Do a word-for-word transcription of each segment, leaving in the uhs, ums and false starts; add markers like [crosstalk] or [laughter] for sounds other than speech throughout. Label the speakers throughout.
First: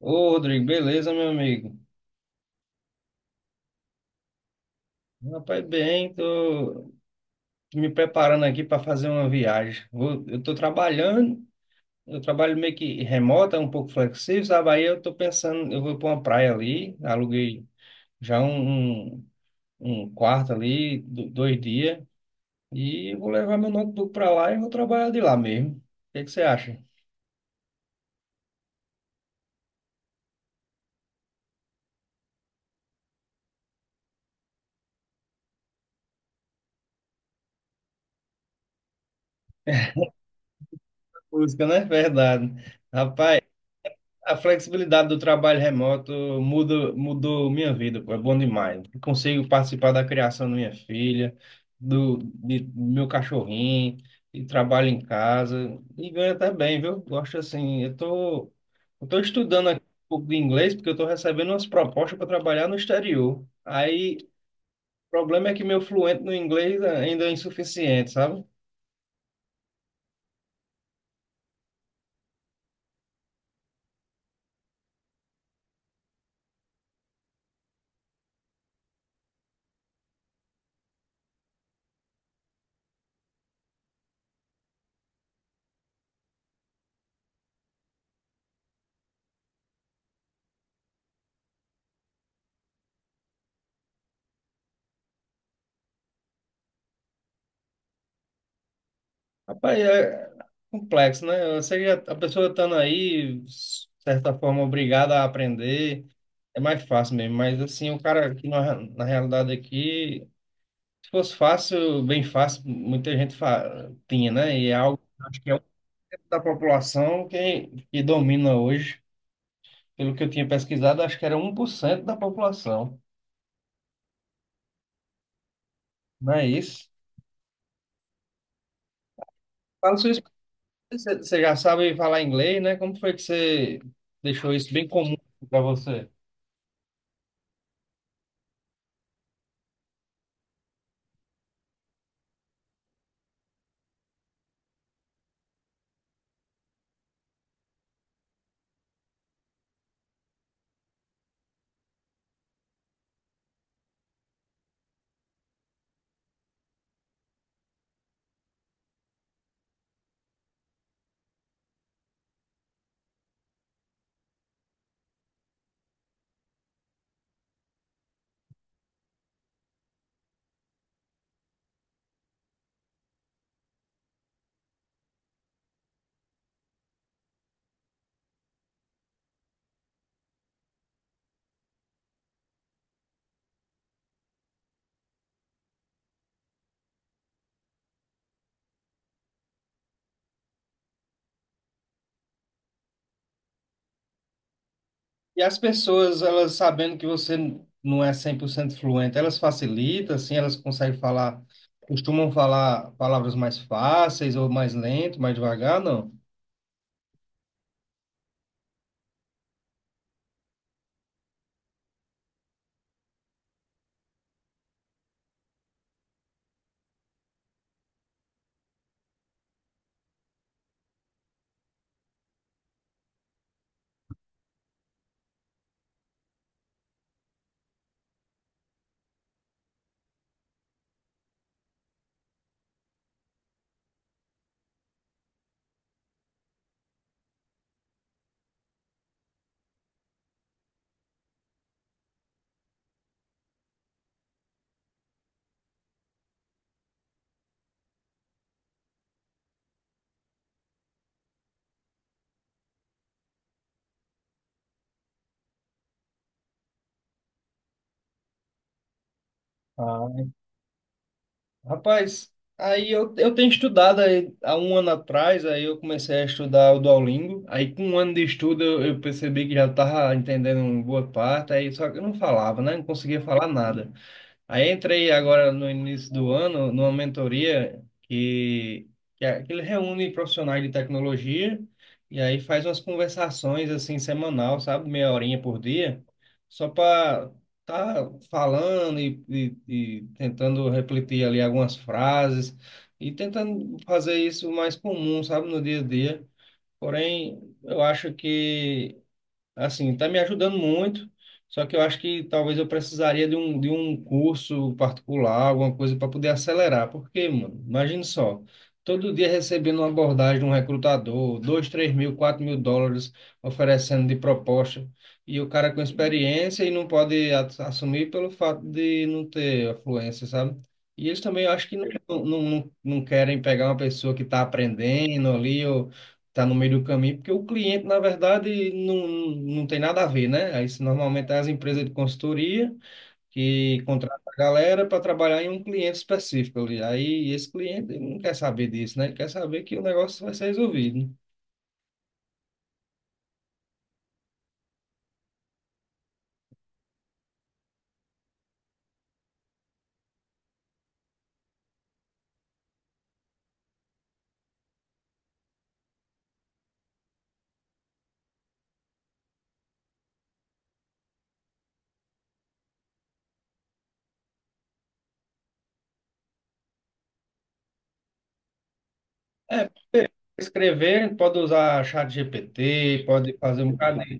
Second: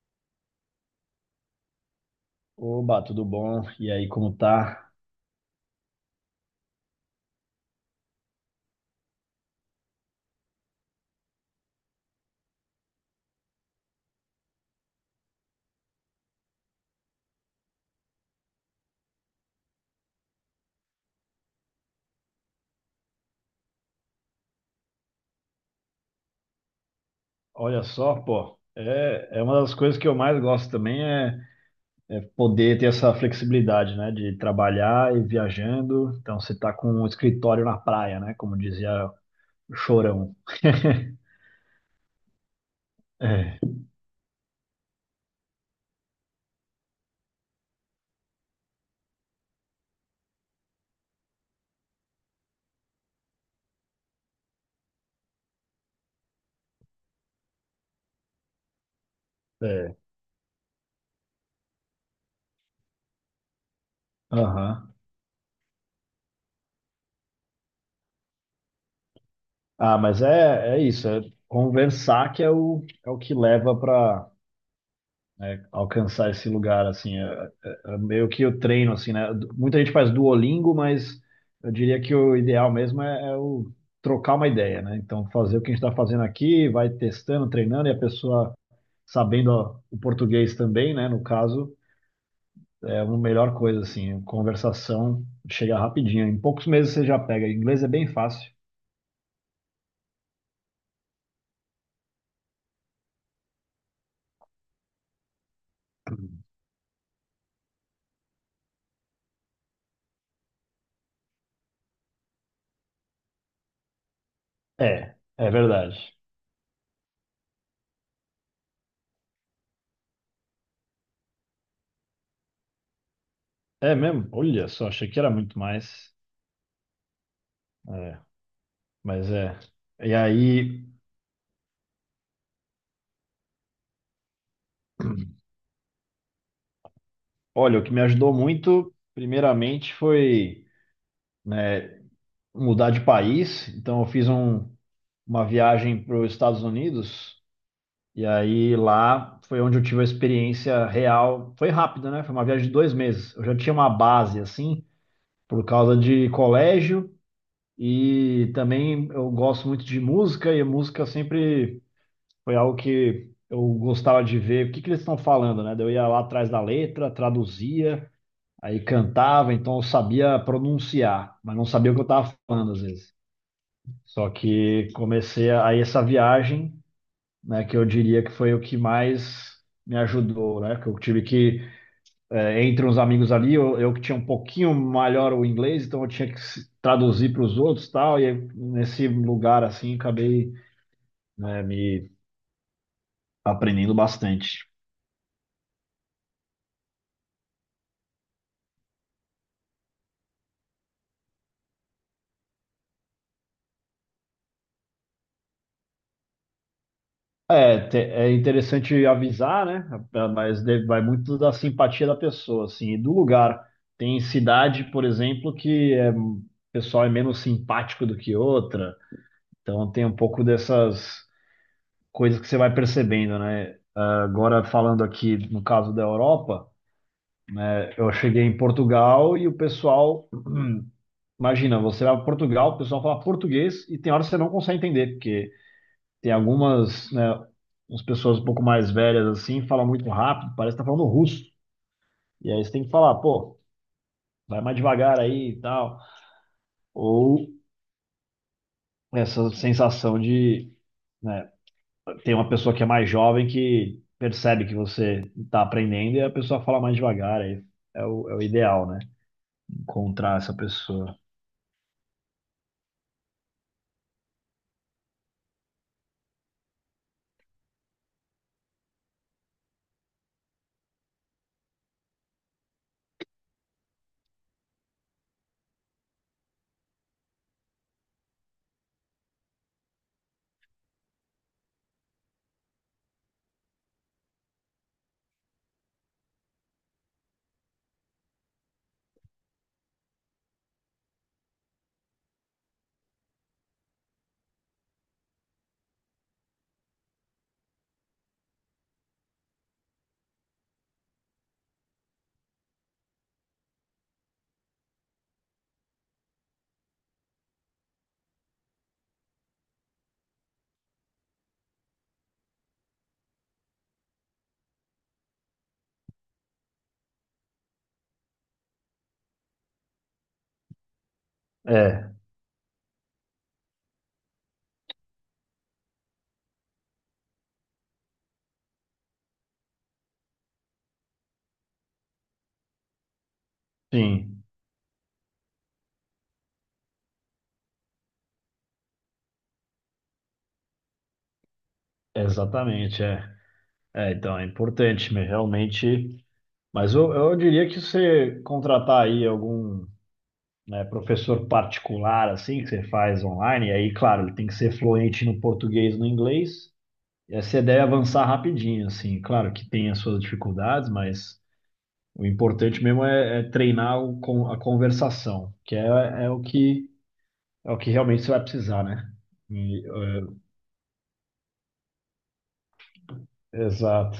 Speaker 1: Ô, Rodrigo, beleza, meu amigo?
Speaker 2: Oba, tudo bom? E aí, como tá?
Speaker 1: Rapaz, bem, tô me preparando aqui para fazer uma viagem. Vou- eu tô trabalhando, eu trabalho meio que remota, um pouco flexível, sabe? Aí eu tô pensando, eu vou para uma praia ali, aluguei já um, um, um quarto ali, do- dois dias, e eu vou levar meu notebook para lá e vou trabalhar de lá mesmo. O que que você acha?
Speaker 2: Olha só, pô, é, é uma das coisas que eu mais gosto também é, é poder ter essa flexibilidade, né, de trabalhar e viajando. Então, você tá com um escritório na praia, né, como dizia o Chorão. [laughs]
Speaker 1: Música, né? Verdade. Rapaz,
Speaker 2: É,
Speaker 1: a flexibilidade do trabalho remoto muda, mudou minha vida, pô, é bom demais. Consigo participar da criação da minha filha, do, de- do meu cachorrinho, e trabalho em casa, e ganho até bem, viu? Gosto assim, eu tô, eu tô estudando aqui
Speaker 2: é,
Speaker 1: um pouco de inglês, porque eu tô recebendo umas propostas para trabalhar no exterior. Aí,
Speaker 2: aham.
Speaker 1: o problema é que meu fluente no inglês ainda é insuficiente, sabe?
Speaker 2: Ah, mas é, é isso, é conversar que é o, é o que leva para, né, alcançar esse lugar, assim, é, é- é meio que eu treino, assim, né. Du- muita gente faz Duolingo, mas eu diria que o ideal mesmo é, é o trocar uma ideia, né, então fazer o que a gente está fazendo aqui, vai testando, treinando, e a pessoa sabendo, ó, o português também, né, no caso, é uma melhor coisa, assim. Conversação chega rapidinho, em poucos meses você já pega, inglês é bem fácil.
Speaker 1: Rapaz, é complexo, né? Eu sei que a a pessoa estando aí, de certa forma, obrigada a aprender, é mais fácil mesmo. Mas, assim, o cara aqui, na, na realidade aqui, se fosse fácil, bem fácil, muita gente fa- tinha, né? E é algo,
Speaker 2: É,
Speaker 1: que acho que
Speaker 2: é
Speaker 1: é o
Speaker 2: verdade.
Speaker 1: da população que, que domina hoje. Pelo que eu tinha pesquisado, acho que era um por cento da população,
Speaker 2: É mesmo? Olha só, achei que era muito mais.
Speaker 1: não é isso?
Speaker 2: É, mas é.
Speaker 1: Fala sua
Speaker 2: E aí,
Speaker 1: experiência, você já sabe falar inglês, né? Como foi que você deixou isso bem comum para você?
Speaker 2: olha, o que me ajudou muito, primeiramente, foi, né, mudar de país. Então, eu fiz um- uma viagem para os Estados Unidos, e aí lá foi onde eu tive a experiência real. Foi rápida, né? Foi uma viagem de dois meses. Eu já tinha uma base, assim, por causa de colégio, e também eu gosto muito de música, e a música sempre foi algo que eu gostava de ver o que que eles estão falando, né? Daí eu ia lá atrás da letra, traduzia. Aí cantava, então eu sabia pronunciar, mas não sabia o que eu estava falando às vezes. Só que comecei a, aí essa viagem, né, que eu diria que foi o que mais me ajudou, né? Que eu tive que, eh, entre uns amigos ali, eu, eu que tinha um pouquinho melhor o inglês, então eu tinha que se- traduzir para os outros e tal, e aí, nesse lugar assim, acabei, né, me aprendendo bastante.
Speaker 1: E as pessoas, elas sabendo que você não é cem por cento fluente, elas facilitam, assim, elas conseguem falar, costumam falar palavras mais fáceis ou mais lento, mais devagar, não?
Speaker 2: É, te- é interessante avisar, né? Mas deve- vai muito da simpatia da pessoa, assim, e do lugar. Tem cidade, por exemplo, que é, o pessoal é menos simpático do que outra. Então tem um pouco dessas coisas que você vai percebendo, né? Agora falando aqui no caso da Europa, eu cheguei em Portugal e o pessoal, [clears throat] imagina, você vai para Portugal, o pessoal fala português e tem horas que você não consegue entender, porque tem algumas, né, as pessoas um pouco mais velhas assim, falam muito rápido, parece que tá falando russo. E aí você tem que falar, pô, vai mais devagar aí e tal. Ou essa sensação de, né, tem uma pessoa que é mais jovem que percebe que você tá aprendendo e a pessoa fala mais devagar. Aí é o, é o ideal, né?
Speaker 1: Ah,
Speaker 2: Encontrar essa pessoa.
Speaker 1: rapaz, aí eu, eu tenho estudado aí, há um ano atrás, aí eu comecei a estudar o Duolingo, aí com um ano de estudo eu, eu percebi que já estava entendendo uma boa parte, aí só que eu não falava, né? Não conseguia falar nada. Aí entrei agora no início do ano numa mentoria que, que, é- que ele reúne profissionais de tecnologia e aí faz umas conversações assim semanal, sabe? Meia horinha por dia, só para tá falando e, e, e tentando refletir ali algumas frases e tentando fazer isso mais comum, sabe? No dia a dia. Porém, eu acho que assim, está me ajudando muito, só que eu acho que talvez eu precisaria de um, de um curso particular, alguma coisa para poder acelerar. Porque, mano, imagina só, todo dia recebendo uma abordagem de um recrutador, dois três mil, quatro mil dólares oferecendo de proposta, e o cara com experiência e não pode a- assumir pelo fato de não ter afluência, sabe? E eles também, eu acho que não,
Speaker 2: É,
Speaker 1: não, não, não querem pegar uma pessoa que está aprendendo ali, tá no meio do caminho, porque o cliente, na verdade, não, não tem nada a ver, né? Aí, se normalmente é as empresas de consultoria que contratam a
Speaker 2: sim,
Speaker 1: galera para trabalhar em um cliente específico ali. Aí esse cliente ele não quer saber disso, né? Ele quer saber que o negócio vai ser resolvido.
Speaker 2: exatamente, é. É, então é importante, mas realmente. Mas eu, eu diria que você contratar aí algum, né, professor particular, assim, que você faz online, e aí, claro, ele tem que ser fluente no português e no inglês, e aí você deve avançar rapidinho, assim, claro que tem as suas dificuldades, mas o importante mesmo é, é treinar o, con- a conversação, que é, é o que é o que realmente você vai precisar, né? E,
Speaker 1: Escrever, pode usar chat G P T, pode fazer
Speaker 2: é,
Speaker 1: um bocado
Speaker 2: exato.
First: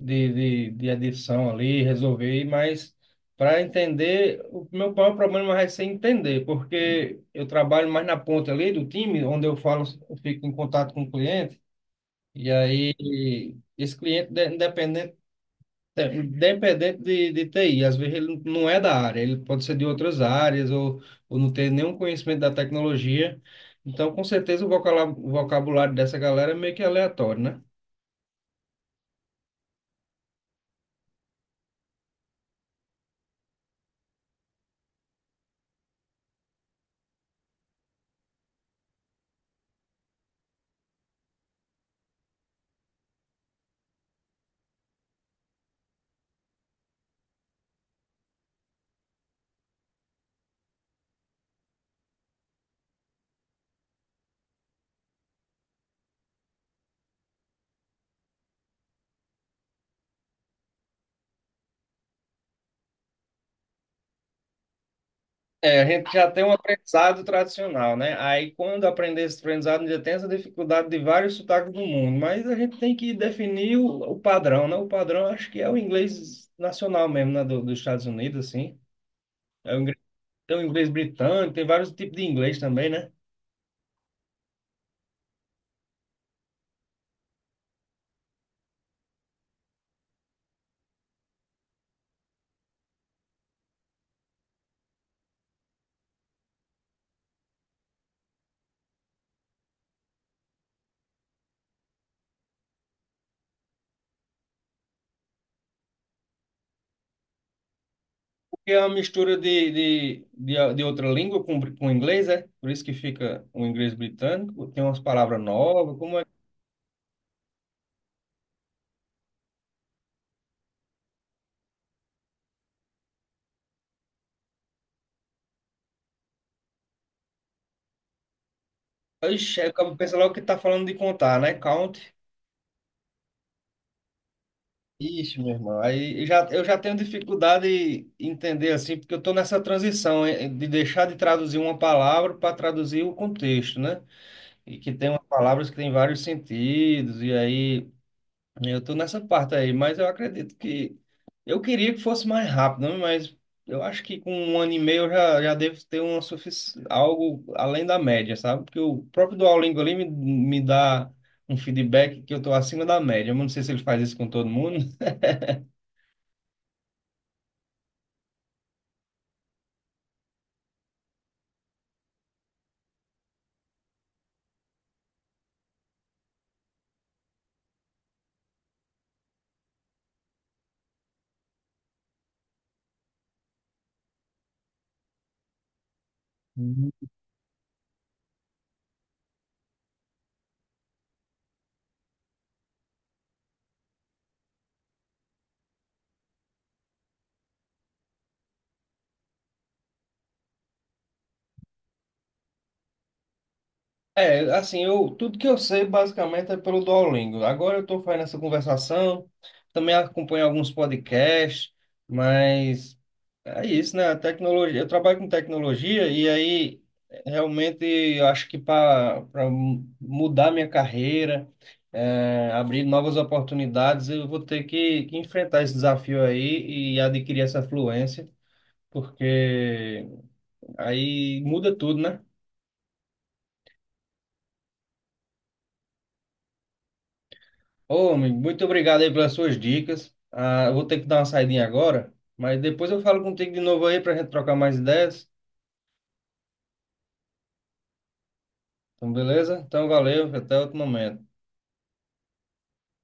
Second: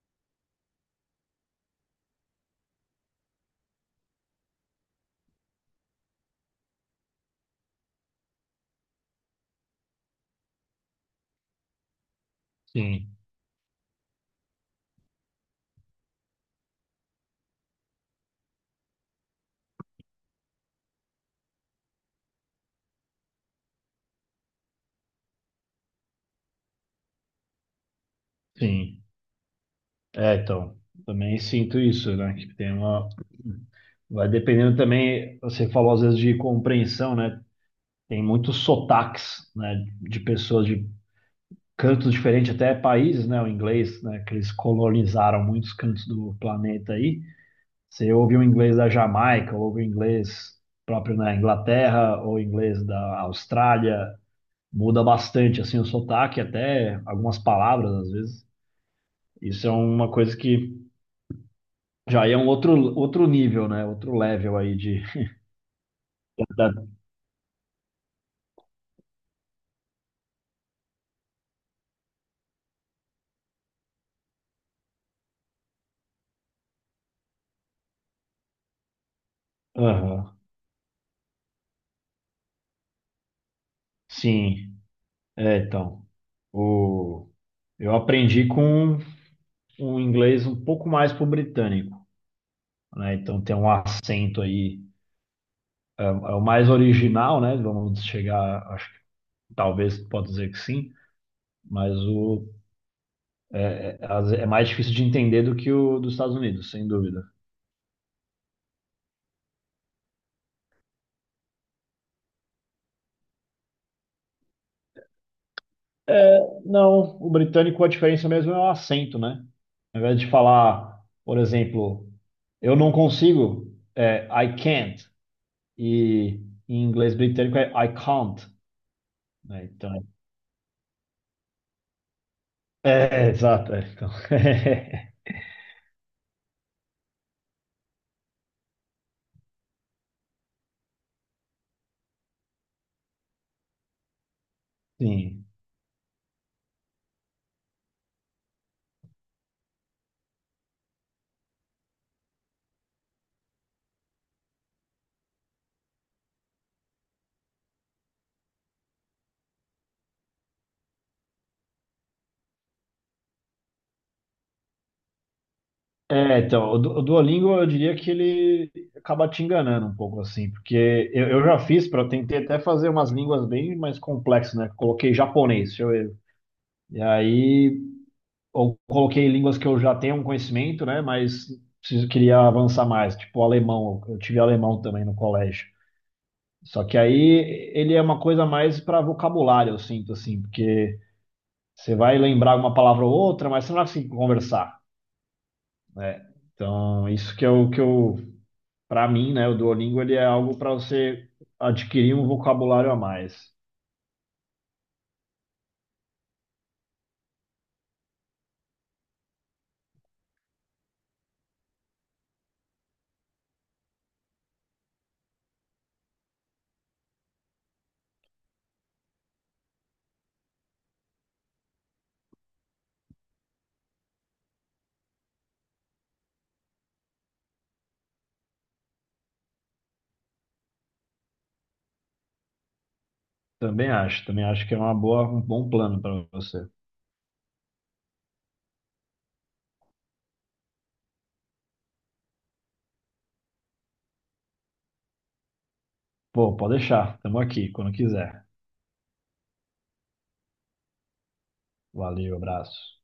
Speaker 1: de, de, de adição ali, resolver, mas para entender, o meu maior problema vai ser entender, porque eu trabalho mais na ponta ali do time, onde eu falo, eu fico em contato com o cliente, e aí
Speaker 2: Sim,
Speaker 1: esse cliente, de- independente, independente de, de T I, às vezes ele não é da área, ele pode ser de outras áreas, ou, ou não ter nenhum conhecimento da tecnologia, então com certeza o vocala- o vocabulário dessa galera é meio que aleatório, né?
Speaker 2: sim. É, então, também sinto isso, né? Que tem uma. Vai dependendo também, você falou às vezes de compreensão, né? Tem muitos sotaques, né, de pessoas de cantos diferentes, até países, né, o inglês, né, que eles colonizaram muitos cantos do planeta aí. Você ouve o inglês da Jamaica, ouve o inglês próprio na Inglaterra, ou inglês da Austrália, muda bastante, assim, o sotaque, até algumas palavras, às vezes. Isso é uma coisa que já é um outro, outro nível, né, outro level aí de...
Speaker 1: É, a gente já tem um
Speaker 2: da-
Speaker 1: aprendizado tradicional, né? Aí, quando aprender esse aprendizado, ainda tem essa dificuldade de vários sotaques do mundo, mas a gente tem que definir o, o padrão, né? O padrão acho que é o inglês nacional mesmo, né? Do, dos Estados Unidos, assim. É o inglês,
Speaker 2: aham.
Speaker 1: tem o inglês britânico, tem vários tipos de inglês também, né?
Speaker 2: Sim, é, então, o... eu aprendi com um inglês um pouco mais pro britânico, né? Então tem um acento aí, é, é o mais original, né? Vamos chegar, acho, talvez pode dizer que sim, mas o é mais difícil de entender do que o dos Estados Unidos, sem dúvida.
Speaker 1: Porque é uma mistura de, de, de, de outra língua com, br- com inglês, é? Por isso que fica o inglês britânico, tem umas palavras novas, como é.
Speaker 2: É, não, o britânico a diferença mesmo é o acento, né? Ao invés de falar, por exemplo, eu não consigo, é I can't, e em inglês britânico é I can't,
Speaker 1: Ixi,
Speaker 2: né?
Speaker 1: aí o cara
Speaker 2: Então,
Speaker 1: pensa logo que tá falando de contar, né? Count.
Speaker 2: é, exato, é, então,
Speaker 1: Ixi, meu irmão, aí eu já, eu já tenho dificuldade em entender assim, porque eu estou nessa transição eh, de deixar de traduzir uma palavra para traduzir o contexto, né? E que
Speaker 2: [laughs]
Speaker 1: tem umas
Speaker 2: sim.
Speaker 1: palavras que têm vários sentidos, e aí eu estou nessa parte aí, mas eu acredito que eu queria que fosse mais rápido, né? Mas eu acho que com um ano e meio eu já, já devo ter uma sufici... algo além da média, sabe? Porque o próprio Duolingo ali me, me dá um feedback que eu estou acima da média. Eu não sei se ele faz isso com todo mundo.
Speaker 2: É, então, o Du- o Duolingo eu diria que ele acaba te enganando um pouco assim, porque eu, eu já fiz para tentei até fazer umas línguas bem mais complexas, né? Coloquei japonês, deixa eu ver. E aí, ou coloquei línguas que eu já tenho um conhecimento, né? Mas preciso, queria avançar mais, tipo alemão, eu tive alemão também no colégio. Só que aí ele é uma coisa mais para vocabulário, eu sinto assim, porque você vai lembrar uma palavra ou outra, mas você não vai conseguir conversar, né? Então, isso que é o que eu, para mim, né, o Duolingo ele é algo para você adquirir um vocabulário a mais.
Speaker 1: É, assim, eu, tudo que eu sei basicamente é pelo Duolingo. Agora eu estou fazendo essa conversação, também acompanho alguns podcasts, mas é isso, né? A tecnologia, eu trabalho com tecnologia e aí realmente eu acho que para mudar minha carreira, é, abrir novas oportunidades, eu vou ter que, que enfrentar esse desafio aí e adquirir essa fluência, porque aí muda tudo, né?
Speaker 2: Também acho, também acho que é uma boa, um bom plano para você.
Speaker 1: Ô, amigo, muito obrigado aí pelas suas dicas. Ah, eu vou ter que dar uma saidinha agora, mas depois eu falo contigo de novo aí para a gente trocar mais ideias.
Speaker 2: Pô, pode deixar, estamos aqui quando quiser.
Speaker 1: Então, beleza? Então, valeu, até outro momento.
Speaker 2: Valeu, abraço.